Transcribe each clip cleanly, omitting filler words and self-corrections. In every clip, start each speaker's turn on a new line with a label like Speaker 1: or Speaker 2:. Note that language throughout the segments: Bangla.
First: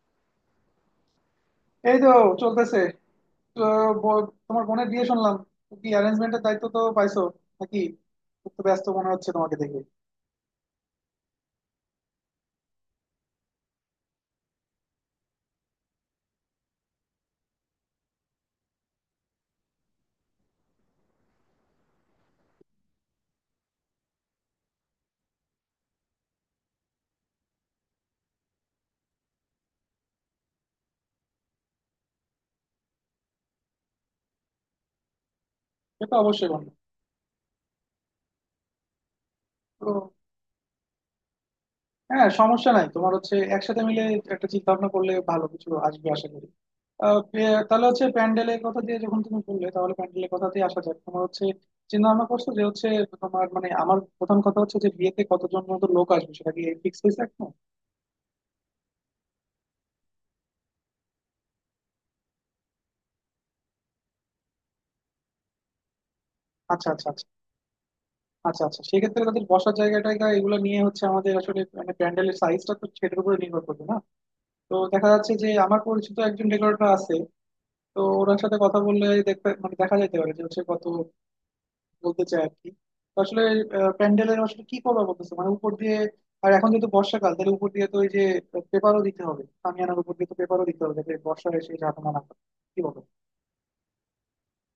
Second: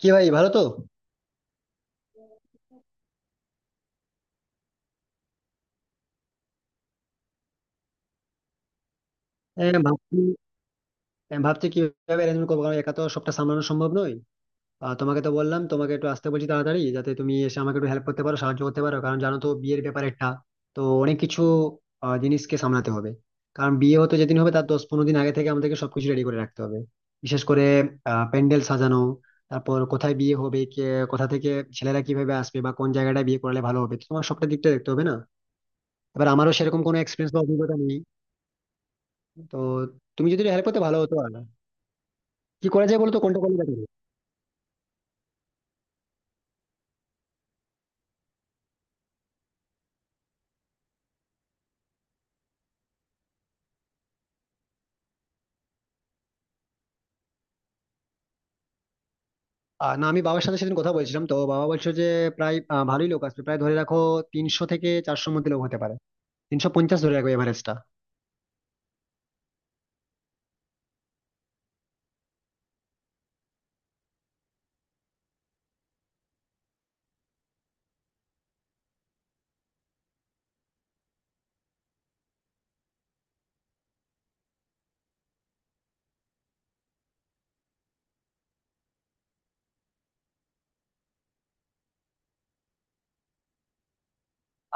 Speaker 1: কি ভাই ভালো তো।
Speaker 2: এই তো চলতেছে। তো তোমার বোনের বিয়ে শুনলাম, তো কি অ্যারেঞ্জমেন্টের দায়িত্ব তো পাইছো নাকি? খুব তো ব্যস্ত মনে হচ্ছে তোমাকে
Speaker 1: এ,
Speaker 2: দেখে।
Speaker 1: ভাবছি ভাবছি কিভাবে অ্যারেঞ্জমেন্ট করবো কারণ একা তো সবটা সামলানো সম্ভব নয়। আর তোমাকে তো বললাম, তোমাকে একটু আসতে বলছি তাড়াতাড়ি, যাতে তুমি এসে আমাকে একটু হেল্প করতে পারো, সাহায্য করতে পারো, কারণ জানো তো বিয়ের ব্যাপার একটা, তো অনেক কিছু জিনিসকে সামলাতে হবে। কারণ বিয়ে হতে যেদিন হবে, তার 10-15 দিন আগে থেকে আমাদেরকে সবকিছু রেডি করে রাখতে হবে। বিশেষ করে প্যান্ডেল সাজানো, তারপর কোথায় বিয়ে হবে, কে কোথা থেকে, ছেলেরা কিভাবে আসবে বা কোন জায়গাটা বিয়ে করলে ভালো হবে, তো তোমার সবটা দিকটা দেখতে হবে না।
Speaker 2: সে তো
Speaker 1: এবার
Speaker 2: অবশ্যই
Speaker 1: আমারও
Speaker 2: বন্ধু।
Speaker 1: সেরকম কোনো এক্সপিরিয়েন্স বা অভিজ্ঞতা নেই। তো
Speaker 2: তো
Speaker 1: তুমি যদি হেল্প করতে ভালো হতো। আর
Speaker 2: হ্যাঁ,
Speaker 1: কি
Speaker 2: সমস্যা নাই,
Speaker 1: করা যায় বলো
Speaker 2: তোমার
Speaker 1: তো,
Speaker 2: হচ্ছে
Speaker 1: কোনটা করলে better
Speaker 2: একসাথে
Speaker 1: হবে?
Speaker 2: মিলে একটা চিন্তা ভাবনা করলে ভালো কিছু আসবে আশা করি। তাহলে হচ্ছে প্যান্ডেলের কথা দিয়ে, যখন তুমি বললে তাহলে প্যান্ডেলের কথা দিয়ে আসা যাক। তোমার হচ্ছে চিন্তা ভাবনা করছো যে হচ্ছে তোমার, মানে আমার প্রথম কথা হচ্ছে যে বিয়েতে কতজন মতো লোক আসবে সেটা কি ফিক্স হয়েছে এখন?
Speaker 1: না আমি বাবার সাথে সেদিন কথা বলছিলাম, তো বাবা বলছিল যে প্রায় ভালোই লোক আসবে, প্রায় ধরে রাখো 300 থেকে 400-র মধ্যে লোক হতে পারে। তিনশো
Speaker 2: আচ্ছা
Speaker 1: পঞ্চাশ
Speaker 2: আচ্ছা
Speaker 1: ধরে
Speaker 2: আচ্ছা।
Speaker 1: রাখো এভারেজটা।
Speaker 2: আচ্ছা আচ্ছা, সেক্ষেত্রে তাদের বসার জায়গা টায়গা এগুলো নিয়ে হচ্ছে আমাদের, আসলে মানে প্যান্ডেলের সাইজটা তো সেটার উপরে নির্ভর করবে না? তো দেখা যাচ্ছে যে আমার পরিচিত একজন ডেকোরেটর আছে, তো ওনার সাথে কথা বললে দেখতে মানে দেখা যেতে পারে যে হচ্ছে কত বলতে চায় আর কি। তো আসলে প্যান্ডেলের আসলে কি করবা বলতেছে মানে উপর দিয়ে, আর এখন যেহেতু বর্ষাকাল, তাহলে উপর দিয়ে তো ওই যে পেপারও দিতে হবে, আনার উপর দিয়ে তো পেপারও দিতে হবে যাতে বর্ষা এসে ঝাঁকুনা না করে। কি বলো?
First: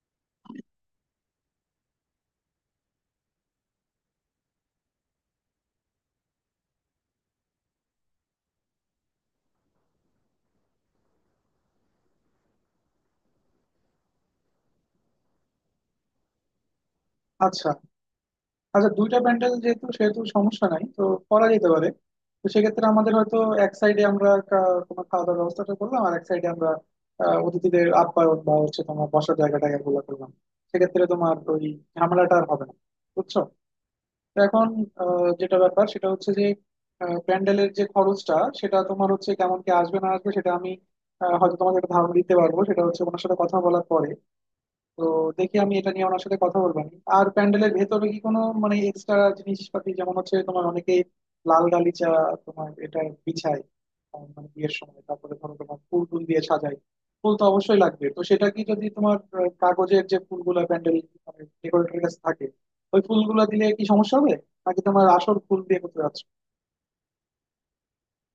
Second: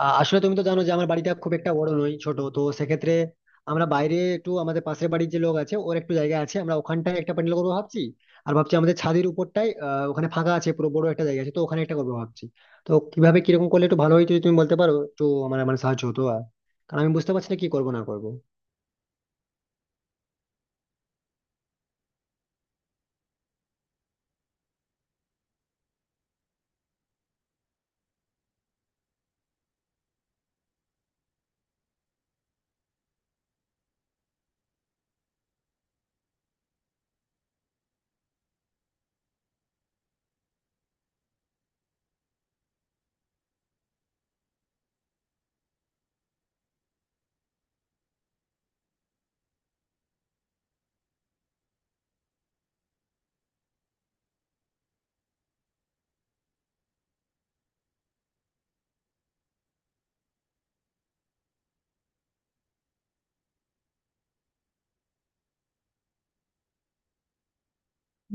Speaker 1: আসলে তুমি তো জানো যে আমার বাড়িটা খুব একটা বড় নয়, ছোট, তো সেক্ষেত্রে আমরা বাইরে একটু, আমাদের পাশের বাড়ির যে লোক আছে ওর একটু জায়গা আছে, আমরা ওখানটায় একটা প্যান্ডেল করবো ভাবছি। আর ভাবছি আমাদের ছাদের উপরটাই ওখানে ফাঁকা আছে, পুরো বড় একটা জায়গা আছে, তো ওখানে একটা করবো ভাবছি। তো কিভাবে কিরকম করলে একটু ভালো হয় যদি তুমি বলতে পারো, একটু আমার মানে সাহায্য হতো আর, কারণ আমি বুঝতে পারছি না কি
Speaker 2: আচ্ছা
Speaker 1: করবো না করবো।
Speaker 2: আচ্ছা, দুইটা প্যান্ডেল যেহেতু সেহেতু সমস্যা নাই তো, করা যেতে পারে। তো সেক্ষেত্রে আমাদের হয়তো এক সাইডে আমরা তোমার খাওয়া দাওয়ার ব্যবস্থাটা করলাম, আর এক সাইডে আমরা অতিথিদের আপ্যায়ন বা হচ্ছে তোমার বসার জায়গা টায়গা গুলো করলাম। সেক্ষেত্রে তোমার ওই ঝামেলাটা আর হবে না, বুঝছো? তো এখন যেটা ব্যাপার সেটা হচ্ছে যে প্যান্ডেলের যে খরচটা, সেটা তোমার হচ্ছে কেমন কি আসবে না আসবে সেটা আমি হয়তো তোমাকে একটা ধারণা দিতে পারবো, সেটা হচ্ছে ওনার সাথে কথা বলার পরে। তো দেখি আমি এটা নিয়ে ওনার সাথে কথা বলবো আমি। আর প্যান্ডেলের ভেতরে কি কোনো মানে এক্সট্রা জিনিসপাতি, যেমন হচ্ছে তোমার অনেকেই লাল গালিচা তোমার এটা বিছায়, মানে বিয়ের সময় তারপরে ধরো তোমার ফুল টুল দিয়ে সাজায়। ফুল তো অবশ্যই লাগবে, তো সেটা কি যদি তোমার কাগজের যে ফুলগুলা প্যান্ডেল মানে ডেকোরেটরের কাছে থাকে, ওই ফুলগুলা দিলে কি সমস্যা হবে, নাকি তোমার আসল ফুল দিয়ে করতে যাচ্ছ?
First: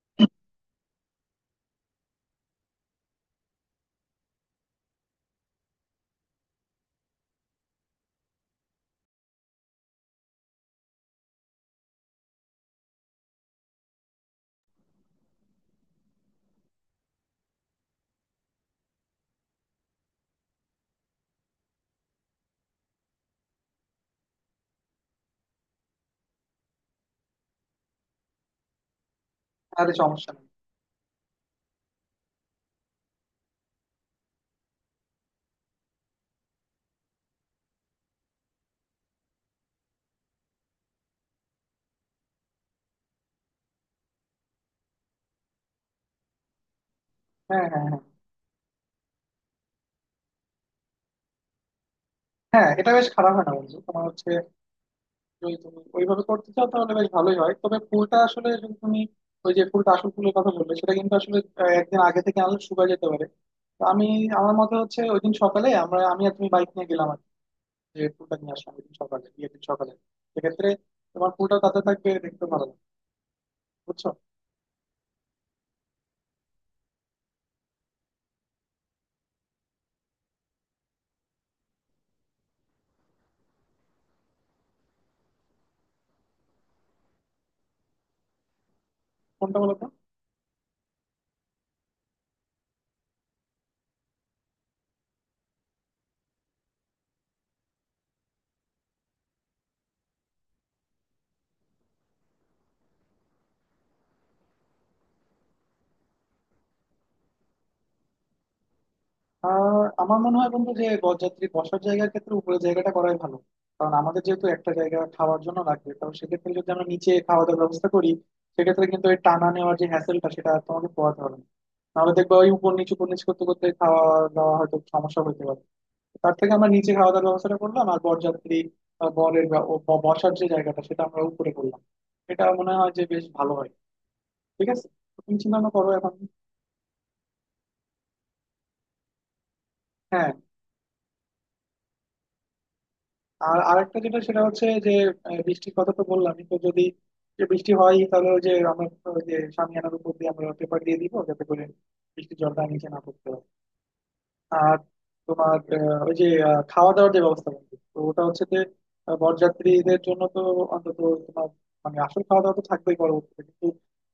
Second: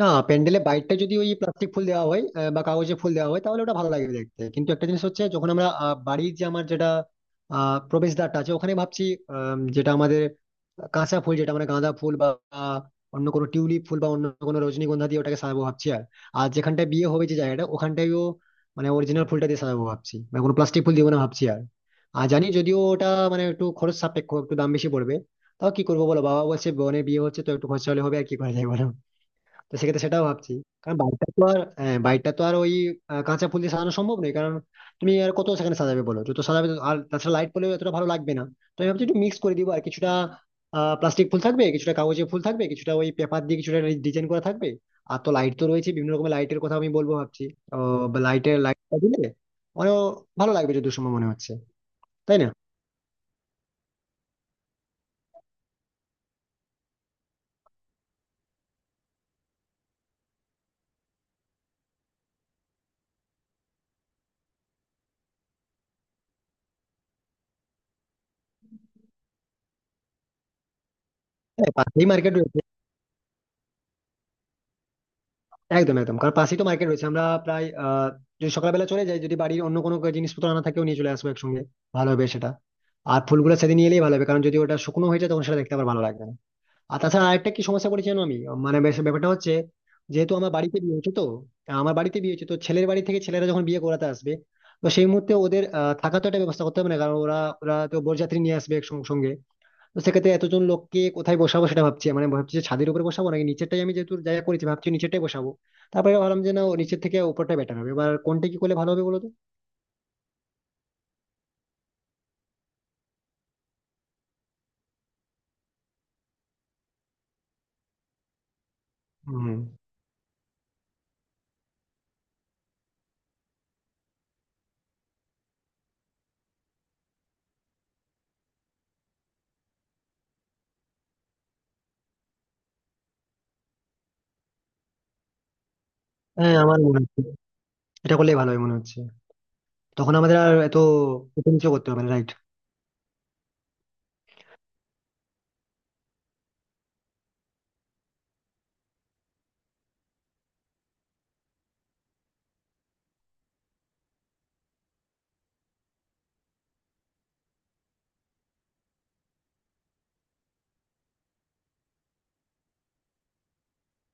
Speaker 1: না, প্যান্ডেলে বাইরটা যদি ওই প্লাস্টিক ফুল দেওয়া হয় বা কাগজে ফুল দেওয়া হয় তাহলে ওটা ভালো লাগবে দেখতে, কিন্তু একটা জিনিস হচ্ছে, যখন আমরা বাড়ির যে আমার যেটা প্রবেশদ্বারটা আছে ওখানে ভাবছি যেটা আমাদের, কাঁচা ফুল, যেটা মানে গাঁদা ফুল বা আহ, অন্য কোনো টিউলিপ ফুল বা অন্য কোনো রজনীগন্ধা দিয়ে ওটাকে সাজাবো ভাবছি। আর আর যেখানটায় বিয়ে হবে যে জায়গাটা ওখানটায়ও মানে অরিজিনাল ফুলটা দিয়ে সাজাবো ভাবছি, মানে কোনো প্লাস্টিক ফুল দিব না ভাবছি। আর আর জানি যদিও ওটা মানে একটু খরচ সাপেক্ষ, একটু দাম বেশি পড়বে, তাও কি করবো বলো, বাবা বলছে বোনের বিয়ে হচ্ছে তো একটু খরচা হলে হবে আর কি করা যায় বলো। তো
Speaker 2: আরে
Speaker 1: সেক্ষেত্রে সেটাও
Speaker 2: সমস্যা নেই।
Speaker 1: ভাবছি, কারণ বাড়িটা তো আর, হ্যাঁ, বাড়িটা তো আর ওই কাঁচা ফুল দিয়ে সাজানো সম্ভব নয়, কারণ তুমি আর কত সেখানে সাজাবে বলো, যত সাজাবে তত- আর তাছাড়া লাইট পড়লেও এতটা ভালো লাগবে না। তো আমি ভাবছি একটু মিক্স করে দিব, আর কিছুটা প্লাস্টিক ফুল থাকবে, কিছুটা কাগজের ফুল থাকবে, কিছুটা ওই পেপার দিয়ে কিছুটা ডিজাইন করা থাকবে। আর তো লাইট তো রয়েছে, বিভিন্ন রকমের লাইটের কথা আমি বলবো ভাবছি।
Speaker 2: হ্যাঁ হ্যাঁ হ্যাঁ।
Speaker 1: লাইটের লাইটটা দিলে অনেক ভালো লাগবে, যদি, সময় মনে হচ্ছে, তাই না?
Speaker 2: হ্যাঁ এটা বেশ খারাপ হয় না বন্ধু। তোমার হচ্ছে যদি তুমি ওইভাবে করতে চাও তাহলে বেশ ভালোই হয়, তবে ফুলটা আসলে যদি তুমি ওই যে ফুলটা আসল ফুলের কথা বললে, সেটা কিন্তু আসলে একদিন আগে থেকে আনলে শুকায় যেতে পারে। তো আমি, আমার মতে হচ্ছে ওই দিন সকালে আমরা, আমি আর তুমি বাইক নিয়ে গেলাম আর কি, যে ফুলটা নিয়ে আসলাম ওই দিন সকালে, বিয়ের দিন সকালে। সেক্ষেত্রে তোমার ফুলটা
Speaker 1: হ্যাঁ
Speaker 2: তাতে
Speaker 1: পাশেই
Speaker 2: থাকবে,
Speaker 1: মার্কেট
Speaker 2: দেখতে
Speaker 1: রয়েছে।
Speaker 2: ভালো লাগবে, বুঝছো?
Speaker 1: একদম একদম, কারণ পাশেই তো মার্কেট রয়েছে, আমরা প্রায় যদি সকালবেলা চলে যাই, যদি বাড়ির অন্য কোনো জিনিসপত্র আনা থাকেও নিয়ে চলে আসবো একসঙ্গে, ভালো হবে সেটা। আর ফুলগুলো সেদিন নিয়ে এলেই ভালো হবে, কারণ যদি ওটা শুকনো হয়ে যায় তখন সেটা দেখতে আবার ভালো লাগবে না। আর তাছাড়া আরেকটা কি সমস্যা করেছি জানো আমি, মানে বেশ ব্যাপারটা হচ্ছে,
Speaker 2: কোনটা বলো তো?
Speaker 1: যেহেতু আমার বাড়িতে বিয়ে হচ্ছে তো, আমার বাড়িতে বিয়ে হচ্ছে তো ছেলের বাড়ি থেকে ছেলেরা যখন বিয়ে করাতে আসবে, তো সেই মুহূর্তে ওদের থাকার তো একটা ব্যবস্থা করতে হবে না, কারণ ওরা ওরা তো বরযাত্রী নিয়ে আসবে একসঙ্গে। তো সেক্ষেত্রে এতজন লোককে কোথায় বসাবো সেটা ভাবছি, মানে ভাবছি যে ছাদের উপরে বসাবো নাকি নিচেরটাই, আমি যেহেতু জায়গা করেছি ভাবছি নিচেরটাই বসাবো। তারপরে ভাবলাম যে না, ও নিচের থেকে উপরটা বেটার হবে। এবার কোনটা কি করলে ভালো হবে বলো তো।
Speaker 2: আর আমার মনে হয় বন্ধু যে বরযাত্রী বসার জায়গার ক্ষেত্রে উপরের জায়গাটা করাই ভালো, কারণ আমাদের যেহেতু একটা জায়গা খাওয়ার জন্য লাগবে, কারণ সেক্ষেত্রে যদি আমরা নিচে খাওয়া দাওয়ার ব্যবস্থা করি, সেক্ষেত্রে কিন্তু ওই টানা
Speaker 1: হুম।
Speaker 2: নেওয়ার যে হ্যাসেলটা সেটা আর তোমাকে পোহাতে হবে না। নাহলে দেখবা ওই উপর নিচু উপর নিচু করতে করতে খাওয়া দাওয়া হয়তো সমস্যা হতে পারে। তার থেকে আমরা নিচে খাওয়া দাওয়ার ব্যবস্থাটা করলাম, আর বরযাত্রী বা বরের বসার যে জায়গাটা সেটা আমরা উপরে করলাম, এটা মনে হয় যে বেশ ভালো হয়। ঠিক আছে, তুমি চিন্তা ভাবনা করো এখন।
Speaker 1: হ্যাঁ আমার মনে হচ্ছে এটা করলেই ভালো হবে মনে হচ্ছে। তখন
Speaker 2: হ্যাঁ।
Speaker 1: আমাদের আর এত উঁচু নিচু করতে হবে না, right?
Speaker 2: আর আরেকটা যেটা সেটা হচ্ছে যে বৃষ্টির কথা তো বললামই, তো যদি যে বৃষ্টি হয় তাহলে ওই যে আমরা ওই যে শামিয়ানার উপর দিয়ে আমরা পেপার দিয়ে দিব যাতে করে বৃষ্টির জলটা নিচে না পড়তে হয়। আর তোমার ওই যে খাওয়া দাওয়ার যে ব্যবস্থা বলতে তো ওটা হচ্ছে যে বরযাত্রীদের জন্য তো অন্তত তোমার, মানে আসল খাওয়া দাওয়া তো থাকবেই পরবর্তীতে, কিন্তু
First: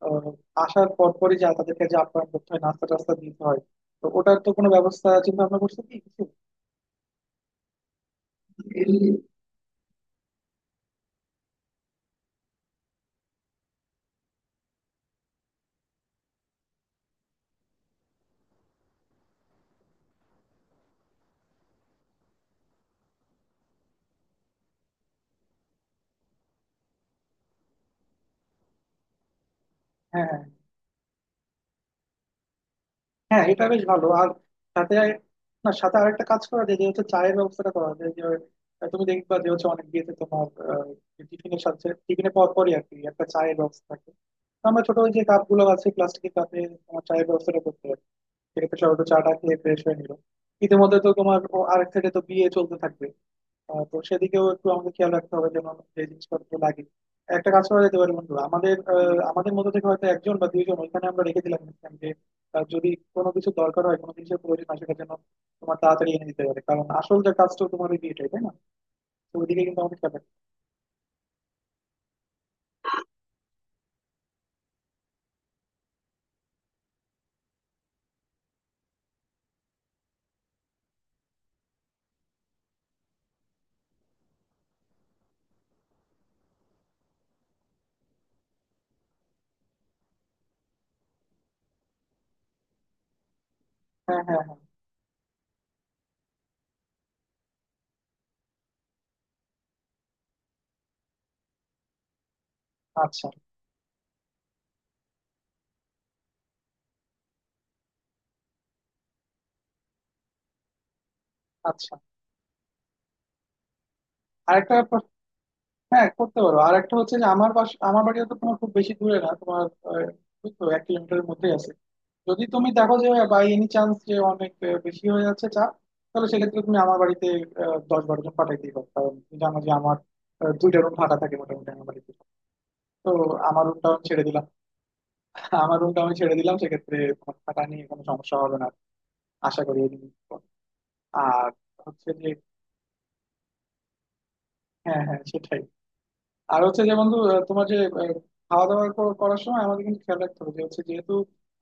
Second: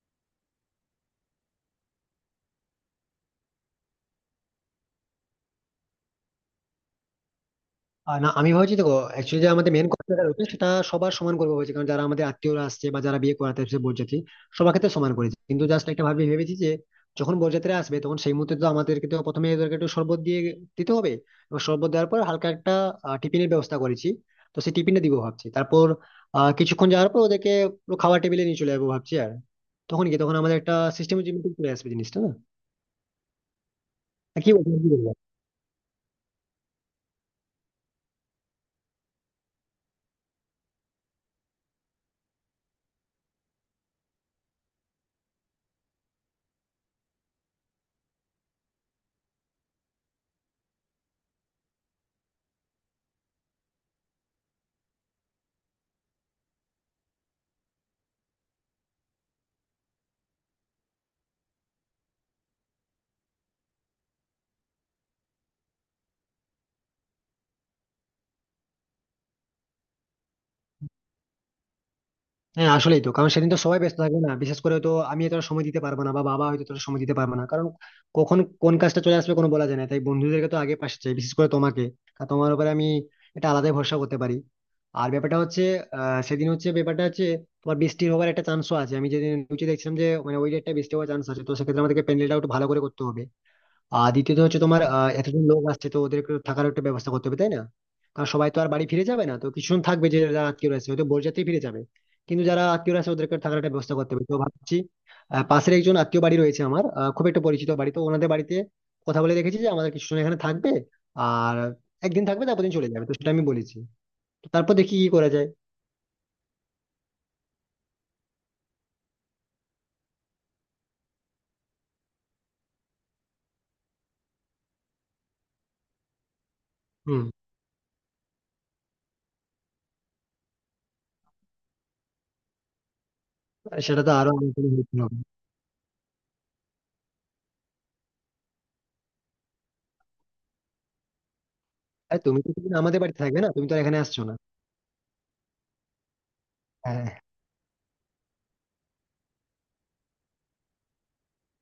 Speaker 2: আহ, আসার পর পরই যা তাদেরকে যে আপ্যায়ন করতে হয়, নাস্তা টাস্তা দিতে হয়, তো ওটার তো কোনো ব্যবস্থা চিন্তা ভাবনা করছে কি কিছু?
Speaker 1: না আমি ভাবছি দেখো, অ্যাকচুয়ালি যে আমাদের মেন কথাটা রয়েছে সেটা সবার সমান করবো বলছি, কারণ যারা আমাদের আত্মীয়রা আসছে বা যারা বিয়ে করাতে আসছে বরযাত্রী, সবার ক্ষেত্রে সমান করেছে, কিন্তু জাস্ট একটা ভেবেছি যে যখন বরযাত্রীরা আসবে, তখন সেই মুহূর্তে তো আমাদেরকে তো প্রথমে ওদেরকে একটু শরবত দিয়ে দিতে হবে, এবং শরবত দেওয়ার পর হালকা একটা টিফিনের ব্যবস্থা করেছি, তো সেই টিফিনটা দিব ভাবছি। তারপর কিছুক্ষণ যাওয়ার পর ওদেরকে পুরো খাওয়ার টেবিলে নিয়ে চলে যাবো ভাবছি। আর তখন কি,
Speaker 2: হ্যাঁ
Speaker 1: তখন
Speaker 2: হ্যাঁ।
Speaker 1: আমাদের একটা সিস্টেমের চলে আসবে জিনিসটা না,
Speaker 2: হ্যাঁ এটা বেশ ভালো। আর
Speaker 1: কি
Speaker 2: সাথে,
Speaker 1: বলবো।
Speaker 2: না সাথে আরেকটা কাজ করা যায় যে হচ্ছে চায়ের ব্যবস্থাটা করা যায়, যে তুমি দেখবা যে হচ্ছে অনেক বিয়েতে তোমার টিফিনের সাথে, টিফিনের পর পরই আর কি একটা চায়ের ব্যবস্থা থাকে। তো আমরা ছোট ওই যে কাপ গুলো আছে প্লাস্টিকের কাপে তোমার চায়ের ব্যবস্থাটা করতে পারি। সেক্ষেত্রে সবাই একটু চাটা খেয়ে ফ্রেশ হয়ে নিল। ইতিমধ্যে তো তোমার ও আরেক সাইডে তো বিয়ে চলতে থাকবে। তো সেদিকেও একটু আমাদের খেয়াল রাখতে হবে যেন যে জিনিসপত্র লাগে। একটা কাজ করা যেতে পারে বন্ধু, আমাদের আমাদের মধ্যে থেকে হয়তো একজন বা দুইজন ওইখানে আমরা রেখে দিলাম ইনস্ট্যান্ট, যে যদি কোনো কিছু দরকার হয়, কোনো জিনিসের প্রয়োজন হয় সেটা যেন তোমার তাড়াতাড়ি এনে দিতে পারে, কারণ আসল যে কাজটা তোমার ওই বিয়েটাই, তাই না? তো ওইদিকে কিন্তু আমাদের খেয়াল রাখতে হবে।
Speaker 1: হ্যাঁ আসলেই তো, কারণ সেদিন তো সবাই ব্যস্ত থাকবে না, বিশেষ করে তো আমি এতটা সময় দিতে পারবো না, বা বাবা হয়তো তোর সময় দিতে পারবে না, কারণ কখন কোন কাজটা চলে আসবে কোনো বলা যায় না, তাই বন্ধুদেরকে তো আগে পাশে চাই, বিশেষ করে তোমাকে। কারণ তোমার উপরে আমি এটা আলাদাই ভরসা করতে পারি। আর ব্যাপারটা হচ্ছে, সেদিন হচ্ছে, ব্যাপারটা হচ্ছে তোমার বৃষ্টি হওয়ার একটা চান্সও আছে, আমি যেদিন নিচে দেখছিলাম যে মানে ওই ডেটটা বৃষ্টি হওয়ার চান্স আছে, তো সেক্ষেত্রে আমাদেরকে প্যান্ডেলটা একটু ভালো করে করতে হবে। আর
Speaker 2: হ্যাঁ
Speaker 1: দ্বিতীয়ত
Speaker 2: হ্যাঁ হ্যাঁ।
Speaker 1: হচ্ছে তোমার এতজন লোক আসছে, তো ওদের একটু থাকার একটা ব্যবস্থা করতে হবে, তাই না? কারণ সবাই তো আর বাড়ি ফিরে যাবে না, তো কিছুজন থাকবে, যে যারা আত্মীয় আছে, হয়তো বরযাত্রী ফিরে যাবে কিন্তু যারা আত্মীয় আছে
Speaker 2: আচ্ছা
Speaker 1: ওদেরকে থাকার একটা ব্যবস্থা করতে হবে, তো ভাবছি পাশের একজন আত্মীয় বাড়ি রয়েছে আমার, খুব একটা পরিচিত বাড়ি, তো ওনাদের বাড়িতে কথা বলে রেখেছি যে আমাদের কিছুজন এখানে থাকবে। আর
Speaker 2: আচ্ছা।
Speaker 1: একদিন থাকবে তারপর দিন চলে যাবে, তো সেটা আমি বলেছি, তো তারপর
Speaker 2: আরেকটা
Speaker 1: দেখি কি করা যায়।
Speaker 2: হ্যাঁ করতে পারো। আর একটা হচ্ছে যে আমার বাস, আমার বাড়িও তো তোমার খুব বেশি দূরে না তোমার, আহ, ওই তো এক কিলোমিটারের মধ্যেই আছে। যদি তুমি দেখো যে বাই এনি চান্স যে অনেক বেশি হয়ে যাচ্ছে চাপ, তাহলে সেক্ষেত্রে তুমি আমার
Speaker 1: হুম।
Speaker 2: বাড়িতে দশ বারো জন পাঠাই দিবা, কারণ তুমি জানো যে আমার দুইটা রুম ফাঁকা থাকে মোটামুটি আমার বাড়িতে। তো আমার রুমটা আমি
Speaker 1: সেটা তো
Speaker 2: ছেড়ে
Speaker 1: আরো
Speaker 2: দিলাম।
Speaker 1: আমার জন্য helpful হবে।
Speaker 2: আমার রুমটা আমি ছেড়ে দিলাম, সেক্ষেত্রে তোমার থাকা নিয়ে কোনো সমস্যা হবে না আশা করি এই জিনিসটা। আর হচ্ছে
Speaker 1: আর
Speaker 2: যে,
Speaker 1: তুমি তো সেদিন আমাদের বাড়িতে থাকবে না, তুমি তো আর এখানে আসছো না।
Speaker 2: হ্যাঁ হ্যাঁ সেটাই। আর হচ্ছে যে
Speaker 1: হ্যাঁ।
Speaker 2: বন্ধু তোমার যে আহ, খাওয়া দাওয়া করার সময় আমাদের কিন্তু খেয়াল রাখতে হবে যে হচ্ছে যেহেতু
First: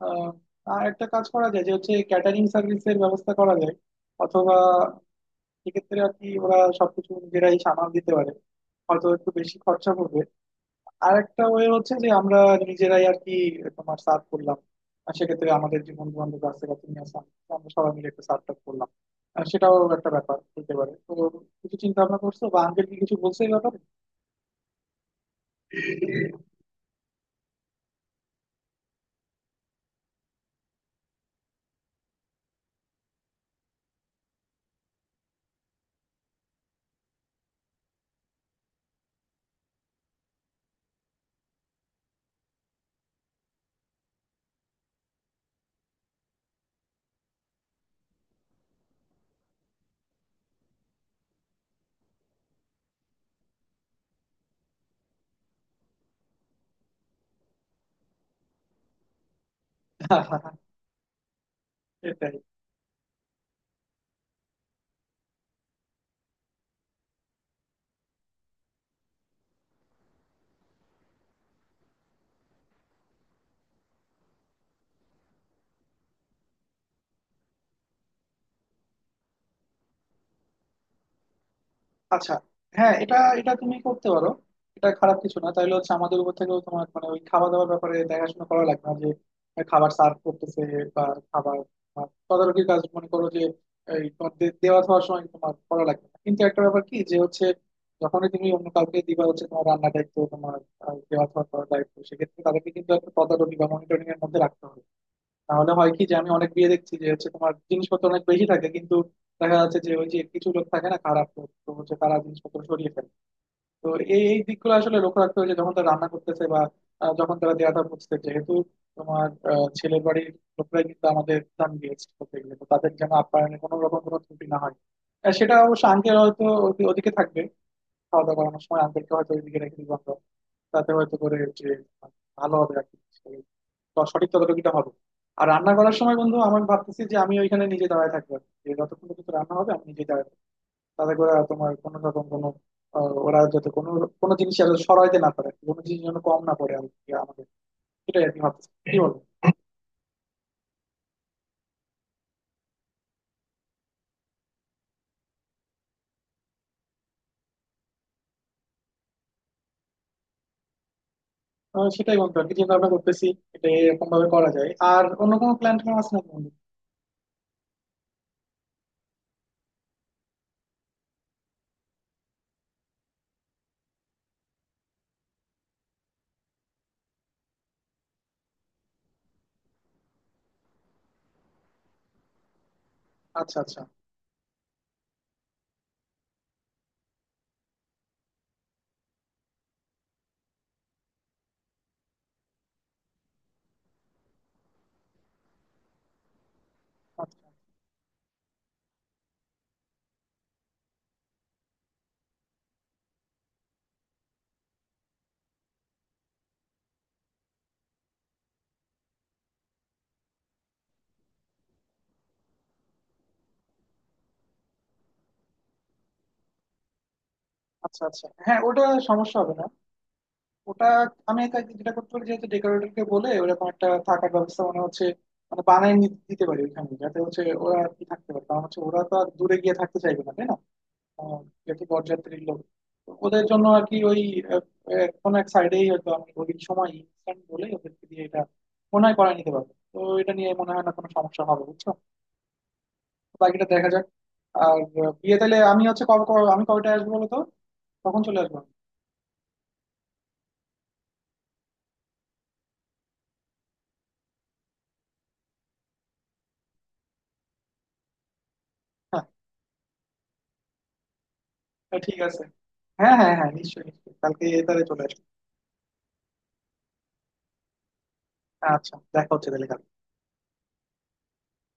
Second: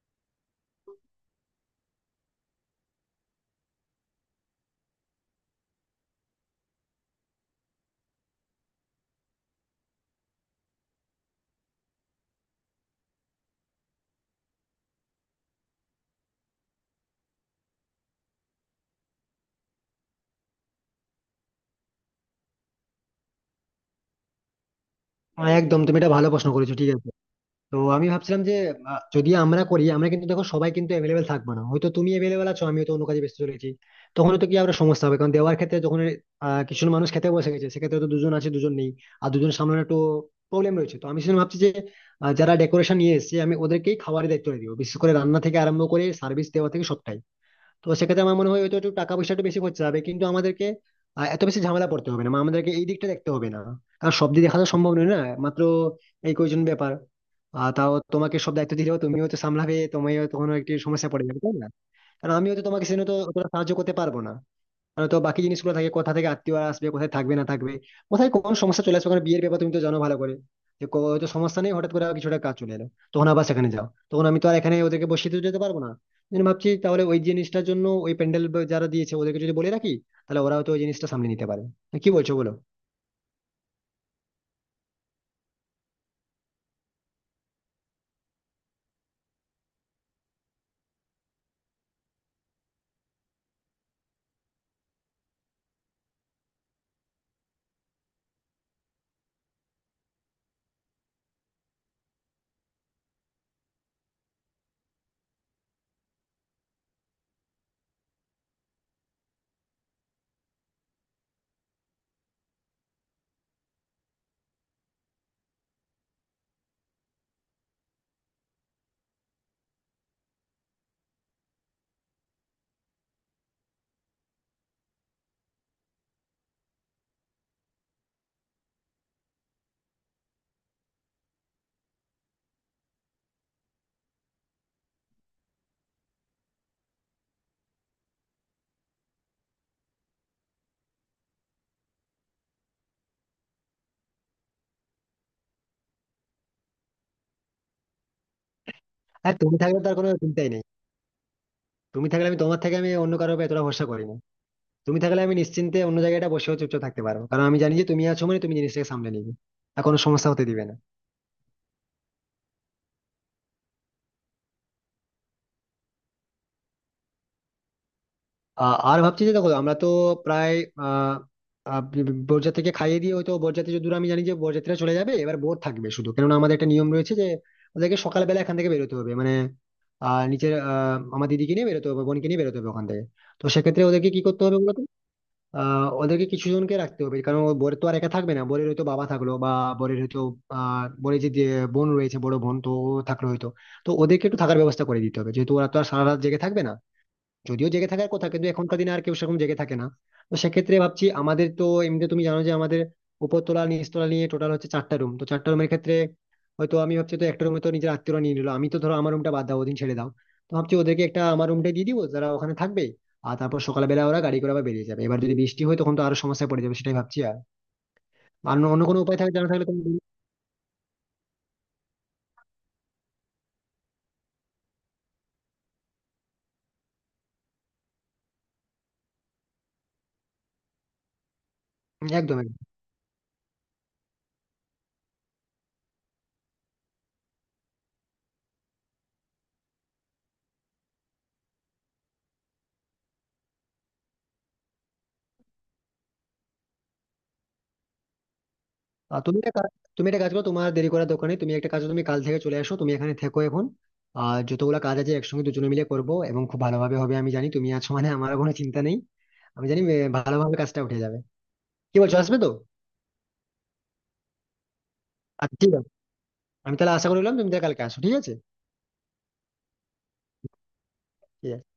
Speaker 2: আহ, আর একটা কাজ করা যায় যে হচ্ছে ক্যাটারিং সার্ভিসের ব্যবস্থা করা যায়, অথবা সেক্ষেত্রে আর কি ওরা সবকিছু নিজেরাই সামাল দিতে পারে, হয়তো একটু বেশি খরচা পড়বে। আর একটা ওয়ে হচ্ছে যে আমরা নিজেরাই আর কি তোমার সার্ভ করলাম, আর সেক্ষেত্রে আমাদের যে বন্ধু বান্ধব আছে বা তুমি আছো, আমরা সবাই মিলে একটা সার্ভ টার্ভ করলাম, আর সেটাও একটা ব্যাপার হতে পারে। তো কিছু চিন্তা ভাবনা করছো বা আঙ্কেল কি কিছু বলছে এই ব্যাপারে?
Speaker 1: হ্যাঁ, একদম তুমি এটা ভালো প্রশ্ন করেছো, ঠিক আছে। তো আমি ভাবছিলাম যে যদি আমরা করি, আমরা কিন্তু দেখো সবাই কিন্তু অ্যাভেলেবেল থাকবে না, হয়তো তুমি অ্যাভেলেবেল আছো আমি হয়তো অন্য কাজে ব্যস্ত চলেছি। তখন তো কি আবার সমস্যা হবে, কারণ দেওয়ার ক্ষেত্রে, যখন কিছু মানুষ খেতে বসে গেছে সেক্ষেত্রে তো দুজন আছে দুজন নেই, আর দুজন সামলানো একটু প্রবলেম রয়েছে। তো আমি সেজন্য ভাবছি যে যারা ডেকোরেশন নিয়ে এসেছে আমি ওদেরকেই খাবারের দায়িত্বটা দিব, বিশেষ করে রান্না থেকে আরম্ভ করে সার্ভিস দেওয়া থেকে সবটাই। তো সেক্ষেত্রে আমার মনে হয় হয়তো একটু টাকা পয়সা একটু বেশি খরচা হবে, কিন্তু আমাদেরকে এত বেশি ঝামেলা পড়তে হবে না, মানে আমাদেরকে এই দিকটা দেখতে হবে না, কারণ সব দিক দেখা তো সম্ভব নয় না, মাত্র এই কয়জন ব্যাপার। আর তাও তোমাকে সব দায়িত্ব দিলেও তুমিও তো সামলাবে, তুমিও তখন একটি সমস্যা পড়ে যাবে, তাই না? কারণ
Speaker 2: এটাই।
Speaker 1: আমিও তো তোমাকে সেজন্য তো অতটা সাহায্য করতে পারবো না, মানে তো বাকি জিনিসগুলো থাকে, কোথা থেকে আত্মীয়রা আসবে কোথায় থাকবে না থাকবে, কোথায় কোন সমস্যা চলে আসবে, কারণ বিয়ের ব্যাপার তুমি তো জানো ভালো করে, যে হয়তো সমস্যা নেই, হঠাৎ করে আবার কিছুটা কাজ চলে এলো, তখন আবার সেখানে যাও, তখন আমি তো আর এখানে ওদেরকে বসিয়ে তো যেতে পারবো না। আমি ভাবছি তাহলে ওই জিনিসটার জন্য, ওই প্যান্ডেল যারা দিয়েছে ওদেরকে যদি বলে রাখি, তাহলে ওরা হয়তো ওই জিনিসটা সামলে নিতে পারে। তো কি
Speaker 2: আচ্ছা।
Speaker 1: বলছো বলো।
Speaker 2: হ্যাঁ এটা এটা তুমি করতে পারো, এটা খারাপ কিছু না। তাইলে হচ্ছে আমাদের উপর থেকেও তোমার মানে ওই খাওয়া দাওয়ার ব্যাপারে দেখাশোনা করা লাগবে না, যে খাবার সার্ভ করতেছে বা খাবার তোমার তদারকির কাজ, মনে করো যে এই তোমার দেওয়া খাওয়ার সময় তোমার করা লাগবে না। কিন্তু একটা ব্যাপার কি যে হচ্ছে, যখনই তুমি অন্য কাউকে দিবা হচ্ছে তোমার রান্নার দায়িত্ব, তোমার দেওয়া খাওয়া করার দায়িত্ব, সেক্ষেত্রে তাদেরকে কিন্তু একটা তদারকি বা মনিটরিং এর মধ্যে রাখতে হবে। তাহলে হয় কি যে, আমি অনেক বিয়ে দেখছি যে হচ্ছে তোমার জিনিসপত্র অনেক বেশি থাকে, কিন্তু দেখা যাচ্ছে যে ওই যে কিছু লোক থাকে না খারাপ লোক, তো হচ্ছে তারা জিনিসপত্র সরিয়ে ফেলে। তো এই এই দিকগুলো আসলে লক্ষ্য রাখতে হবে যে যখন তারা রান্না করতেছে বা যখন তারা দেয়া দেওয়াটা বুঝতে, যেহেতু তোমার ছেলের বাড়ির লোকরাই কিন্তু আমাদের দাম দিয়েছে করতে গেলে, তো তাদের যেন আপ্যায়নে কোনো রকম কোনো ত্রুটি না হয়। সেটা অবশ্য আঙ্কেল হয়তো ওদিকে থাকবে, খাওয়া দাওয়া করানোর সময় আঙ্কেলকে হয়তো ওইদিকে রেখে দিব আমরা, তাতে হয়তো করে যে ভালো হবে আর কি, সঠিক ততটুকুটা হবে। আর রান্না করার সময় বন্ধু আমি ভাবতেছি যে আমি ওইখানে নিজে দাঁড়ায় থাকবো আর কি। যে যতক্ষণ পর্যন্ত রান্না হবে আমি নিজে দাঁড়ায় থাকবো। তাতে করে আর তোমার কোনো রকম কোনো ওরা যাতে কোনো কোনো জিনিস যেন সরাইতে না পারে, কোনো জিনিস যেন কম না পড়ে আর কি আমাদের, সেটাই আর কি ভাবতেছি, কি বলবো?
Speaker 1: হ্যাঁ তুমি থাকলে তার কোনো চিন্তাই নেই, তুমি থাকলে আমি, তোমার থেকে আমি অন্য কারোর উপর এতটা ভরসা করি না, তুমি থাকলে আমি নিশ্চিন্তে অন্য জায়গাটা বসেও চুপচাপ থাকতে পারবো, কারণ আমি জানি যে তুমি আছো মানে তুমি জিনিসটাকে সামলে নিবে, আর কোনো সমস্যা হতে দিবে না।
Speaker 2: সেটাই বন্ধু আর কি চিন্তা ভাবনা করতেছি। এটা এরকম ভাবে করা যায়, আর অন্য কোনো প্ল্যান ট্যান আছে না বন্ধু?
Speaker 1: আ- আর ভাবছি যে দেখো আমরা তো প্রায় আহ আহ, বরযাত্রীকে খাইয়ে দিয়ে, হয়তো বরযাত্রী যতদূর আমি জানি যে বরযাত্রীরা চলে যাবে, এবার বোর থাকবে শুধু, কেননা আমাদের একটা নিয়ম রয়েছে যে ওদেরকে সকালবেলা এখান থেকে বেরোতে হবে, মানে নিচের আমার দিদিকে নিয়ে বেরোতে হবে, বোনকে নিয়ে বেরোতে হবে ওখান থেকে। তো
Speaker 2: আচ্ছা আচ্ছা।
Speaker 1: সেক্ষেত্রে ওদেরকে কি করতে হবে বলতো। ওদেরকে কিছু জনকে রাখতে হবে, কারণ ও, বোর তো আর একা থাকবে না, বোরের হয়তো বাবা থাকলো, বা বোরের হয়তো বোরের বোন রয়েছে, বড় বোন তো ও থাকলো হয়তো। তো ওদেরকে একটু থাকার ব্যবস্থা করে দিতে হবে, যেহেতু ওরা তো আর সারা রাত জেগে থাকবে না।
Speaker 2: আচ্ছা
Speaker 1: যদিও জেগে থাকার কথা, কিন্তু এখনকার দিনে আর কেউ সেরকম জেগে থাকে না। তো সেক্ষেত্রে ভাবছি, আমাদের তো এমনিতে তুমি জানো যে আমাদের উপরতলা নিচতলা নিয়ে টোটাল হচ্ছে চারটা রুম, তো চারটা রুমের ক্ষেত্রে হয়তো আমি ভাবছি, তো একটা রুমে তো নিজের আত্মীয়রা নিয়ে নিলো, আমি তো, ধরো আমার রুমটা বাদ দাও ওদিন, ছেড়ে দাও, তো ভাবছি ওদেরকে একটা, আমার রুমটা দিয়ে দিবো যারা ওখানে থাকবে। আর তারপর সকালবেলা ওরা গাড়ি করে আবার বেরিয়ে যাবে, এবার যদি বৃষ্টি হয় তখন তো আরো সমস্যায় পড়ে যাবে, সেটাই ভাবছি। আর
Speaker 2: আচ্ছা আচ্ছা।
Speaker 1: আর
Speaker 2: হ্যাঁ
Speaker 1: অন্য
Speaker 2: ওটা
Speaker 1: কোনো উপায় থাকে
Speaker 2: সমস্যা
Speaker 1: জানা
Speaker 2: হবে না,
Speaker 1: থাকলে তুমি,
Speaker 2: ওটা আমি তাকে যেটা করতে পারি, যেহেতু ডেকোরেটর কে বলে ওরকম একটা থাকার ব্যবস্থা মানে হচ্ছে মানে দিতে পারি ওইখানে, যাতে হচ্ছে ওরা আর কি থাকতে পারে, কারণ হচ্ছে ওরা তো আর দূরে গিয়ে থাকতে চাইবে না তাই না, আহ, যেহেতু
Speaker 1: একদম
Speaker 2: বরযাত্রীর
Speaker 1: একদম।
Speaker 2: লোক। তো ওদের জন্য আর কি ওই আহ, আহ, কোনো এক সাইডেই হয়তো আমি ওই সময় ইনস্ট্যান্ট বলে ওদেরকে দিয়ে এটা মনে হয় করায় নিতে পারবো। তো এটা নিয়ে মনে হয় না কোনো সমস্যা হবে, বুঝছো? বাকিটা দেখা যাক। আর বিয়ে তাহলে আমি হচ্ছে কবে কবে- আমি কবেটা আসবো বলো তো? তখন চলে আসবো আমি।
Speaker 1: আহ, তুমি একটা কাজ- তুমি একটা কাজ করো, তোমার দেরি করার দোকানে, তুমি একটা কাজ করো, তুমি কাল থেকে চলে আসো, তুমি এখানে থেকো এখন আর যতগুলো কাজ আছে একসঙ্গে দুজনে মিলে করবো এবং খুব ভালোভাবে হবে, আমি জানি তুমি আছো মানে আমার কোনো চিন্তা নেই, আমি জানি ভালোভাবে কাজটা উঠে যাবে। কি
Speaker 2: হ্যাঁ
Speaker 1: বলছো,
Speaker 2: ঠিক
Speaker 1: আসবে
Speaker 2: আছে।
Speaker 1: তো?
Speaker 2: হ্যাঁ হ্যাঁ হ্যাঁ নিশ্চয়ই নিশ্চয়ই, কালকে তাহলে চলে আসবো।
Speaker 1: আচ্ছা ঠিক আছে, আমি তাহলে আশা করলাম, তুমি তাহলে কালকে আসো, ঠিক আছে।
Speaker 2: আচ্ছা দেখা হচ্ছে তাহলে।
Speaker 1: ঠিক আছে।